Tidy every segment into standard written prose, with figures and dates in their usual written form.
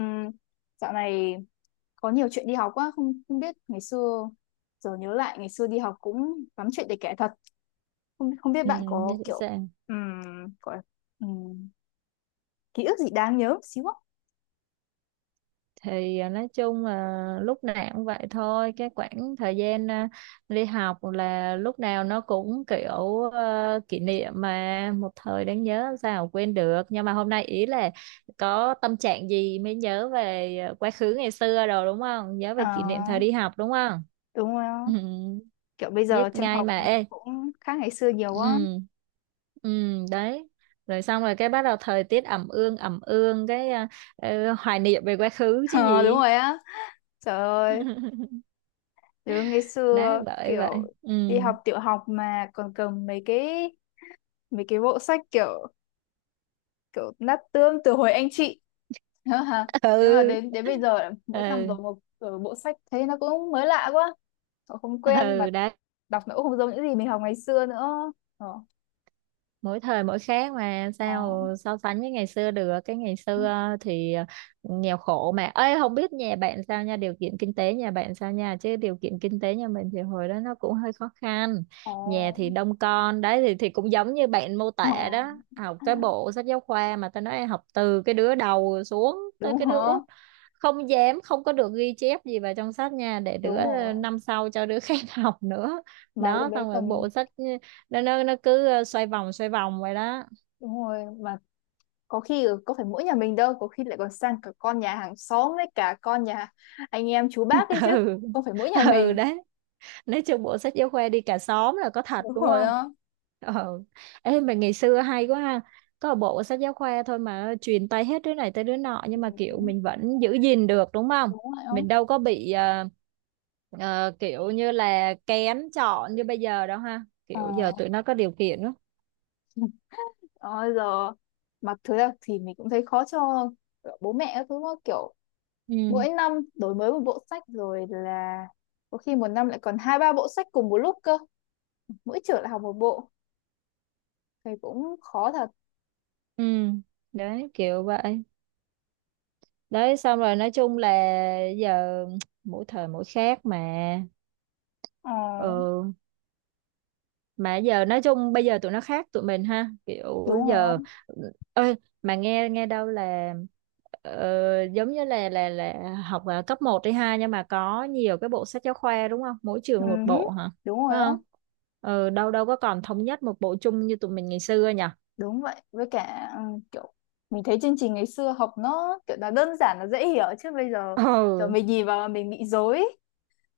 Ừ, dạo này có nhiều chuyện đi học quá. Không không biết ngày xưa giờ nhớ lại ngày xưa đi học cũng lắm chuyện để kể thật. Không không biết Ừ, bạn dạ, có sẵn kiểu sàng. ừm, gọi ừm, ký ức gì đáng nhớ một xíu không? Thì nói chung là lúc nào cũng vậy thôi, cái khoảng thời gian đi học là lúc nào nó cũng kiểu, kỷ niệm mà một thời đáng nhớ, làm sao quên được. Nhưng mà hôm nay ý là có tâm trạng gì mới nhớ về quá khứ ngày xưa rồi đúng không? Nhớ về kỷ niệm thời À, đi học đúng không? đúng rồi á. Ừ, Kiểu bây biết giờ trường ngay học mà. Ê, cũng khác ngày xưa nhiều ừ, quá. ừ đấy. Rồi xong rồi cái bắt đầu thời tiết ẩm ương ẩm ương, cái hoài niệm về quá khứ chứ Ờ, đúng gì. rồi á, trời ơi. Nhớ ngày Đấy, xưa bởi vậy. kiểu đi Ừ, học tiểu học mà còn cầm mấy cái bộ sách kiểu kiểu nát tương từ hồi anh chị. Thế mà ừ, đến đến bây giờ là mỗi năm ừ, rồi một rồi bộ sách thấy nó cũng mới lạ quá, họ không quen mà. ừ. Đấy, Đọc nó cũng không giống những gì mình học ngày xưa nữa. ờ mỗi thời mỗi khác mà, Ờ, sao so sánh với ngày xưa được. Cái ngày xưa thì nghèo khổ mà. Ơi, không biết nhà bạn sao nha, điều kiện kinh tế nhà bạn sao nha, chứ điều kiện kinh tế nhà mình thì hồi đó nó cũng hơi khó khăn. ờ, Nhà thì đông con, đấy thì cũng giống như bạn mô ờ. tả đó, học cái bộ sách giáo khoa mà tao nói, học từ cái đứa đầu xuống tới Đúng cái hả? đứa không dám, không có được ghi chép gì vào trong sách nha, để đứa Đúng rồi năm sau cho đứa khác học nữa. mà lúc Đó đấy xong rồi còn bộ sách, ừ, nó cứ xoay vòng vậy đó. đúng rồi mà có khi có phải mỗi nhà mình đâu, có khi lại còn sang cả con nhà hàng xóm với cả con nhà anh em chú bác ấy chứ, Ừ, không phải mỗi nhà ừ mình. đấy. Nói chung bộ sách giáo khoa đi cả xóm là có thật Đúng đúng rồi không? đó. Ừ. Ê, mà ngày xưa hay quá ha, có một bộ sách giáo khoa thôi mà truyền tay hết đứa này tới đứa nọ, nhưng mà kiểu Ừ, mình vẫn giữ gìn được đúng không? đúng rồi đó. Mình đâu có bị kiểu như là kén chọn như bây giờ đâu ha, Ờ. kiểu giờ tụi nó có điều kiện đó. Rồi giờ mặc thứ là thì mình cũng thấy khó cho bố mẹ các thứ đó, kiểu Ừ, mỗi năm đổi mới một bộ sách rồi là có khi một năm lại còn hai ba bộ sách cùng một lúc cơ, mỗi trường lại học một bộ thì cũng khó thật. ừ đấy kiểu vậy. Đấy xong rồi nói chung là giờ mỗi thời mỗi khác mà. Ờ, Ừ, mà giờ nói chung bây giờ tụi nó khác tụi mình ha, kiểu đúng rồi giờ không? ơi. Mà nghe nghe đâu là giống như là là học ở cấp một hay hai, nhưng mà có nhiều cái bộ sách giáo khoa đúng không, mỗi Ừ, trường một bộ hả? đúng rồi Phải đó. không? Ừ, đâu đâu có còn thống nhất một bộ chung như tụi mình ngày xưa nhỉ? Đúng vậy. Với cả kiểu mình thấy chương trình ngày xưa học nó kiểu là đơn giản là dễ hiểu, chứ bây giờ kiểu Ừ, mình nhìn vào là mình bị rối.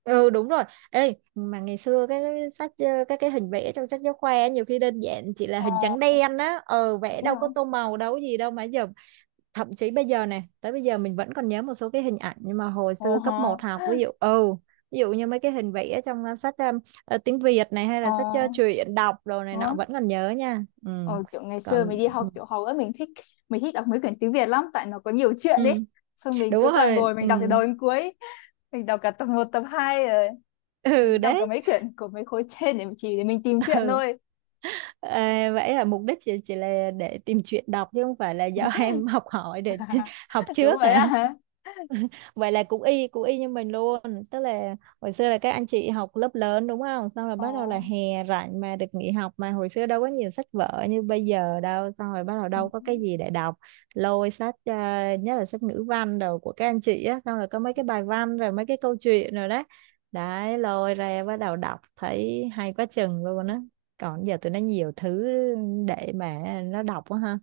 ừ đúng rồi. Ê, mà ngày xưa cái sách cái hình vẽ trong sách giáo khoa ấy, nhiều khi đơn giản chỉ là Ờ, hình trắng đen á. Ờ, vẽ đúng đâu có rồi. tô màu đâu có gì đâu mà giờ thậm chí bây giờ này, tới bây giờ mình vẫn còn nhớ một số cái hình ảnh nhưng mà hồi Ồ xưa cấp một hờ. học, ví dụ ừ, ví dụ như mấy cái hình vẽ trong sách, tiếng Việt này hay Ờ, là sách truyện đọc đồ này ờ, nọ vẫn còn nhớ nha. Ừ, Ờ, kiểu ngày xưa còn mình đi học ừ, tiểu học ấy, mình thích đọc mấy quyển tiếng Việt lắm tại nó có nhiều chuyện ấy. ừ, Xong mình đúng cứ toàn rồi ngồi ừ, mình đọc từ đầu đến cuối, mình đọc cả tập một tập 2 rồi ừ đọc cả đấy, mấy quyển của mấy khối trên để chỉ để mình tìm chuyện ừ. thôi. À, vậy là mục đích chỉ là để tìm chuyện đọc chứ không phải là do em học hỏi để học Đúng trước rồi à? á hả. Vậy là cũng y, cũng y như mình luôn. Tức là hồi xưa là các anh chị học lớp lớn đúng không, xong rồi Ồ. bắt đầu là hè rảnh mà được nghỉ học mà, hồi xưa đâu có nhiều sách vở như bây giờ đâu, xong rồi bắt đầu đâu có cái gì để đọc. Lôi sách nhất là sách ngữ văn đầu của các anh chị á, xong rồi có mấy cái bài văn rồi mấy cái câu chuyện rồi đấy, đấy lôi ra bắt đầu đọc thấy hay quá chừng luôn á. Còn giờ tụi nó nhiều thứ để mà nó đọc quá ha.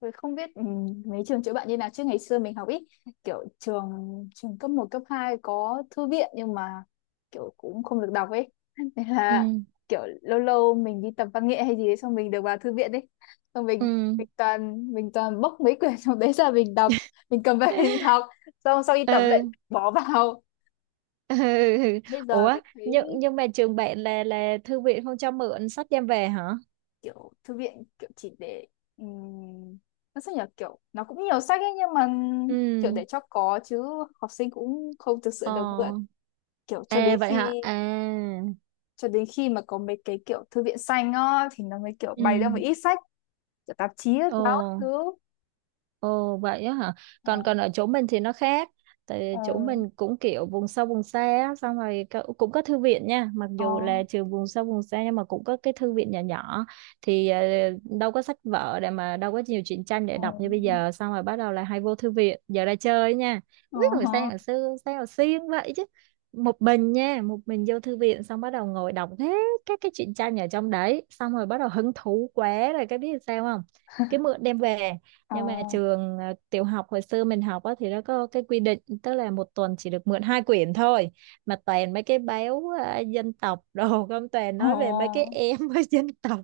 Tôi không biết mấy trường chữa bệnh như nào chứ ngày xưa mình học ít, kiểu trường trường cấp một cấp 2 có thư viện nhưng mà kiểu cũng không được đọc ấy. Nên Ừ, là kiểu lâu lâu mình đi tập văn nghệ hay gì đấy xong mình được vào thư viện đấy, xong ừ, mình mình toàn bốc mấy quyển trong đấy ra mình đọc, mình cầm về mình đọc, xong sau đi tập ừ, lại bỏ vào. Ừ. Bây giờ Ủa, mình thấy nhưng mà trường bạn là thư viện không cho mượn sách đem về hả? kiểu thư viện kiểu chỉ để um, nó sao nhỉ, kiểu nó cũng nhiều sách ấy nhưng mà kiểu để Ừ. cho có chứ học sinh cũng không thực sự Ờ. được mượn, kiểu cho đến À, vậy hả? khi À. cho đến khi mà có mấy cái kiểu thư viện xanh á thì nó mới kiểu Ừ. bày ra một ít sách kiểu tạp chí ấy, báo các Ờ. thứ. Ồ, vậy á hả? Ờ, Còn còn ở chỗ mình thì nó khác. ờ, Tại chỗ mình cũng kiểu vùng sâu vùng xa á, xong rồi có- cũng có thư viện nha, mặc ờ, dù là trường vùng sâu vùng xa nhưng mà cũng có cái thư viện nhỏ nhỏ. Thì đâu có sách vở để mà, đâu có nhiều truyện tranh để ờ, đọc như bây giờ, xong rồi bắt đầu là hay vô thư viện, giờ ra chơi nha. ờ, Không biết hồi sáng hồi xưa sao hồi xiên vậy chứ. Một mình nha, một mình vô thư viện xong bắt đầu ngồi đọc hết các cái truyện tranh ở trong đấy, xong rồi bắt đầu hứng thú quá rồi cái biết sao không? Cái mượn đem về ờ, nhưng mà trường tiểu học hồi xưa mình học á, thì nó có cái quy định tức là một tuần chỉ được mượn hai quyển thôi, mà toàn mấy cái báo dân tộc đồ không, toàn ờ. nói về mấy cái Ờ. em với dân tộc.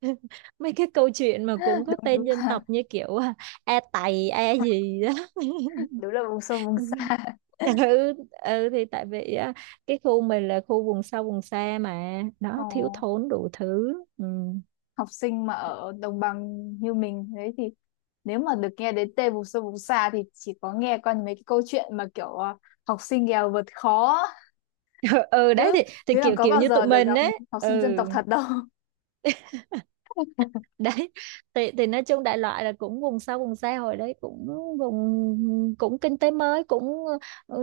Mấy cái câu chuyện mà cũng có đúng tên dân tộc như kiểu a tày a gì đó. đúng là vùng sâu vùng xa. Ừ, ừ thì tại vì á, cái khu mình là khu vùng sâu vùng xa mà ờ nó thiếu thốn đủ thứ. Ừ. Học sinh mà ở đồng bằng như mình đấy thì nếu mà được nghe đến tên vùng sâu vùng xa thì chỉ có nghe qua mấy cái câu chuyện mà kiểu học sinh nghèo vượt khó Ừ đấy chứ, thì chứ làm kiểu có kiểu bao như tụi giờ được mình gặp ấy, học ừ sinh dân tộc thật đâu. đấy. Thì nói chung đại loại là cũng vùng sâu vùng xa, hồi đấy cũng vùng, cũng kinh tế mới, cũng ừ,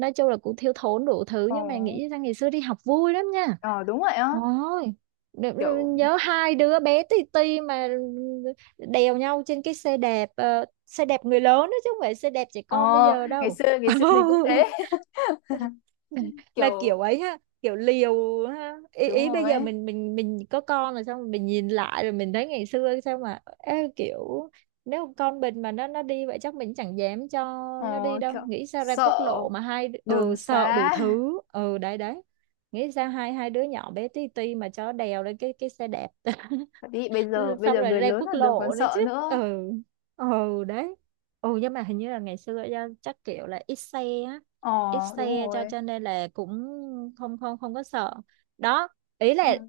nói chung là cũng thiếu thốn đủ thứ, Ờ, nhưng mà nghĩ ra ngày xưa đi học vui lắm nha. ờ, đúng rồi á, Ôi, đ- ừ, kiểu nhớ hai đứa bé tì tì mà đèo nhau trên cái xe đạp, xe đạp người lớn đó, chứ không phải xe đạp trẻ ờ con bây giờ đâu. Ngày xưa mình cũng thế. Mà Kiểu kiểu ấy ha, kiểu liều ha, ý, đúng ý rồi bây giờ ấy. mình có con rồi, xong mình nhìn lại rồi mình thấy ngày xưa sao mà, ê, kiểu nếu con mình mà nó đi vậy chắc mình chẳng dám cho nó đi ờ đâu. Kiểu Nghĩ sao ra sợ quốc lộ mà hai đ- ừ đường sợ đủ xá thứ. Ừ đấy đấy. Nghĩ sao hai hai đứa nhỏ bé tí ti mà cho đèo lên cái xe đạp. thật, đi bây Xong giờ rồi người ra lớn quốc là đường còn lộ nữa sợ chứ. nữa. Ừ, ừ đấy. Ừ nhưng mà hình như là ngày xưa do chắc kiểu là ít xe á, Ờ, ít đúng xe cho rồi, cho nên là cũng không không không có sợ đó. Ý đúng là rồi.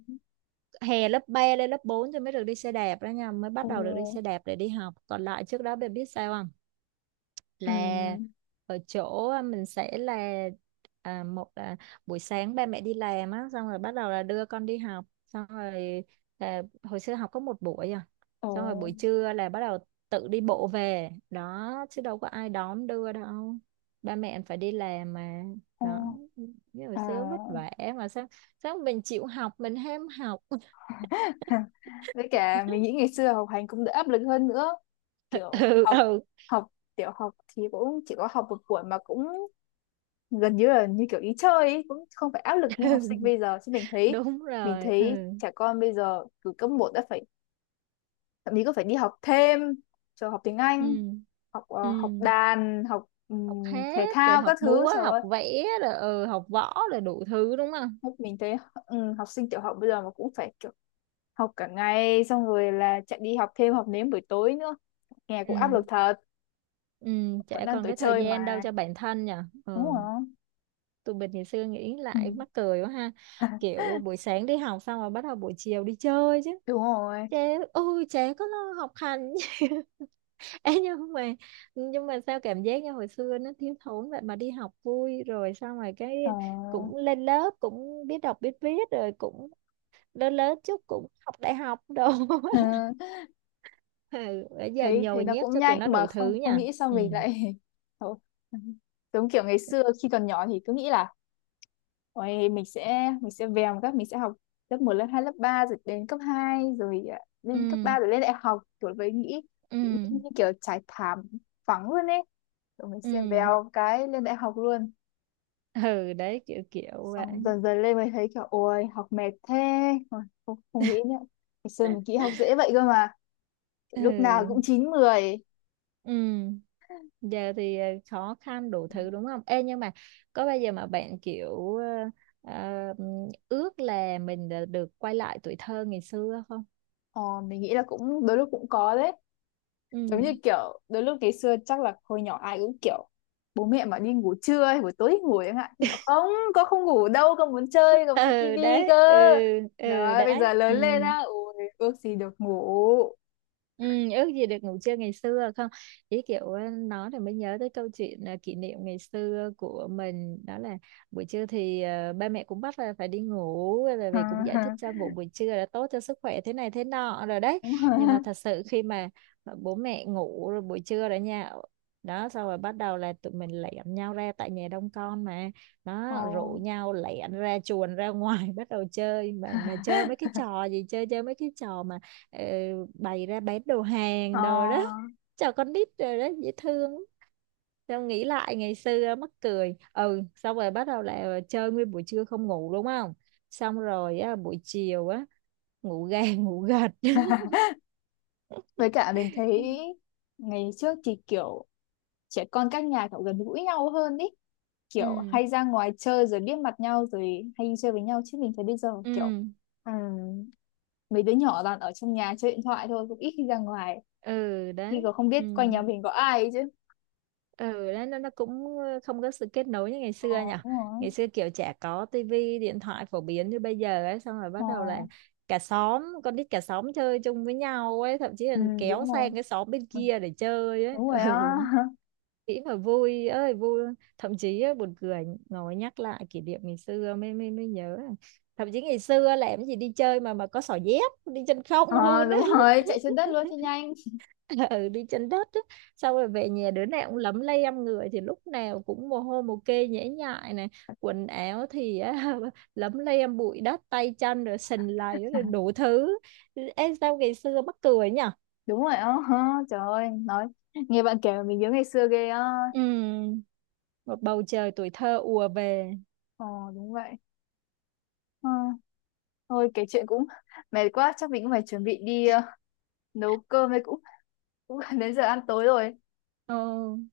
hè lớp 3 lên lớp 4 thì mới được đi xe đạp đó nha, mới bắt Ừ, đầu được đi xe đạp để đi học, còn lại trước đó bạn biết sao ừ, là ở chỗ mình sẽ là một là buổi sáng ba mẹ đi làm á, xong rồi bắt đầu là đưa con đi học, xong rồi là hồi xưa học có một buổi ừ. xong rồi buổi trưa là bắt đầu tự đi bộ về đó chứ đâu có ai đón đưa đâu, ba mẹ phải đi làm mà. Ờ, Đó, như hồi à. xưa vất vả mà sao, sao mình chịu học mình ham học. Với cả mình nghĩ ngày xưa học hành cũng đỡ áp lực hơn nữa, kiểu Ừ, học ừ. học tiểu học thì cũng chỉ có học một buổi mà cũng gần như là như kiểu ý chơi ấy, cũng không phải áp lực như học sinh bây giờ chứ mình thấy Đúng mình rồi. Ừ, thấy trẻ con bây giờ từ cấp một đã phải, thậm chí có phải đi học thêm cho học tiếng ừ, Anh, học ừ, học đàn, học học thể hát rồi thao học các thứ, múa, trời học ơi. vẽ rồi, ừ, học võ rồi đủ thứ đúng không? Lúc mình thấy học sinh tiểu học bây giờ mà cũng phải kiểu học cả ngày xong rồi là chạy đi học thêm học nếm buổi tối nữa, nghe Ừ, cũng áp lực thật. ừ, Vẫn chả đang còn tuổi cái thời chơi gian đâu mà, cho bản thân nhỉ. đúng Ừ, không? tụi mình ngày xưa nghĩ Ừ. lại mắc cười quá ha, kiểu buổi sáng đi học xong rồi bắt đầu buổi chiều đi chơi chứ. Đúng rồi. Chả, ôi chả có lo học hành. Ê, nhưng mà sao cảm giác như hồi xưa nó thiếu thốn vậy mà đi học vui, rồi xong rồi cái Ờ. cũng lên lớp, cũng biết đọc biết viết rồi, cũng lớn lớn chút cũng học đại học đồ. Ừ. Ừ, bây giờ thấy thấy nhồi nó nhét cũng cho tụi nhanh nó mà đủ thứ không không nha. nghĩ sao Ừ. mình lại thôi. Giống kiểu ngày xưa khi còn nhỏ thì cứ nghĩ là ôi, mình sẽ vèo một các mình sẽ học lớp một lớp 2 lớp 3 rồi đến cấp 2 rồi à, lên cấp Ừ, 3 rồi lên đại học kiểu với nghĩ ừ, nghĩ như kiểu trải thảm phẳng luôn ấy, rồi mình sẽ ừ, vèo cái lên đại học luôn. ừ đấy kiểu kiểu vậy. Xong dần dần lên mới thấy kiểu ôi học mệt thế. Ôi, không, không nghĩ nữa, ngày xưa mình nghĩ học dễ vậy cơ mà, Ừ, lúc nào cũng 9 mười. ừ. Giờ thì khó khăn đủ thứ đúng không. Ê nhưng mà có bao giờ mà bạn kiểu ờ, ờ, ước là mình đã được quay lại tuổi thơ ngày xưa không? Ờ, mình nghĩ là cũng đôi lúc cũng có đấy, Ừ, giống như kiểu đôi lúc ngày xưa chắc là hồi nhỏ ai cũng kiểu bố mẹ mà đi ngủ trưa hay buổi tối thì ngủ chẳng hạn nhưng mà không, con không ngủ đâu, con muốn chơi, con muốn xem ừ tivi đấy, cơ. ừ, ừ Đó bây đấy, giờ ừ. lớn lên á, ôi ước gì được ngủ. Ừ, ước gì được ngủ trưa ngày xưa không. Ý kiểu nói thì mới nhớ tới câu chuyện kỷ niệm ngày xưa của mình đó là buổi trưa thì ba mẹ cũng bắt là phải đi ngủ, bởi vì cũng giải thích cho ngủ buổi trưa là tốt cho sức khỏe thế này thế nọ rồi đấy. Đúng Nhưng mà rồi. thật sự khi mà bố mẹ ngủ rồi, buổi trưa rồi nha, đó xong rồi bắt đầu là tụi mình lẻn nhau ra, tại nhà đông con mà, Ờ. đó rủ nhau lẻn ra chuồn ra ngoài bắt đầu chơi mà. Chơi mấy cái trò gì, chơi chơi mấy cái trò mà ờ, bày ra bán đồ Ờ. hàng đồ đó cho con nít rồi đó, dễ thương. Tao nghĩ lại ngày xưa mắc cười, ừ, xong rồi bắt đầu là chơi nguyên buổi trưa không ngủ đúng không, xong rồi á, buổi chiều á ngủ gà ngủ gật. Với cả mình thấy ngày trước thì kiểu trẻ con các nhà kiểu gần gũi nhau hơn ý, kiểu Ừ, hay ra ngoài chơi rồi biết mặt nhau rồi hay đi chơi với nhau, chứ mình thấy bây giờ kiểu ừ, Ừ, mấy đứa nhỏ toàn ở trong nhà chơi điện thoại thôi, cũng ít khi ra ngoài ừ khi đấy, còn không biết ừ, quanh nhà mình có ai ấy chứ. ừ nó cũng không có sự kết nối như ngày Ờ, xưa nhỉ. đúng rồi. Ngày xưa kiểu chả có tivi, điện thoại phổ biến như bây giờ ấy, xong rồi Ờ, bắt đầu là cả xóm con nít, cả xóm chơi chung với nhau ấy, thậm chí là ừ, kéo đúng rồi. sang cái xóm bên Ừ, kia để chơi ấy. đúng rồi á. Ừ, nghĩ mà vui ơi vui luôn. Thậm chí á, buồn cười ngồi nhắc lại kỷ niệm ngày xưa mới mới mới nhớ, thậm chí ngày xưa làm cái gì đi chơi mà có xỏ dép, đi chân không Ờ, luôn á. đúng rồi, chạy trên đất luôn cho nhanh. Ừ, đi trên đất á. Xong rồi về nhà đứa nào cũng lấm lem âm, người thì lúc nào cũng mồ hôi mồ kê nhễ nhại này, quần áo thì á, lấm lem bụi đất, tay chân rồi sình lầy rồi đủ thứ. Ê, sao ngày xưa mắc cười nhỉ. Đúng rồi á. Ờ, trời ơi, nói nghe bạn kể mà mình nhớ ngày xưa ghê á. Ừ, một bầu trời tuổi thơ ùa về. Ờ, đúng vậy. ờ, Thôi kể chuyện cũng mệt quá, chắc mình cũng phải chuẩn bị đi nấu cơm đây, cũng cũng gần đến giờ ăn tối rồi. Ừ,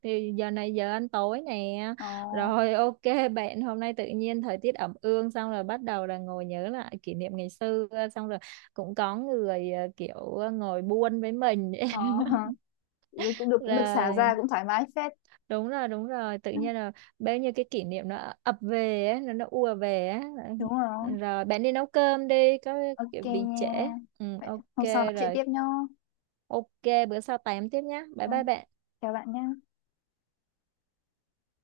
thì giờ này giờ ăn tối nè. Ờ, Rồi, ok. Bạn hôm nay tự nhiên thời tiết ẩm ương, xong rồi bắt đầu là ngồi nhớ lại kỷ niệm ngày xưa, xong rồi cũng có người kiểu ngồi buôn với mình. ờ. Cũng được, cũng được xả Rồi, ra, cũng thoải mái phết. đúng rồi, đúng rồi, tự nhiên là bao nhiêu cái kỷ niệm nó ập về á, nó ùa về á. Đúng rồi. Rồi bạn đi nấu cơm đi, có OK kiểu bị trễ. nha. Ừ, Vậy ok. hôm sau nói chuyện Rồi tiếp nhá. ok, bữa sau tám tiếp nhá, bye bye Vâng, bạn. chào bạn nhá.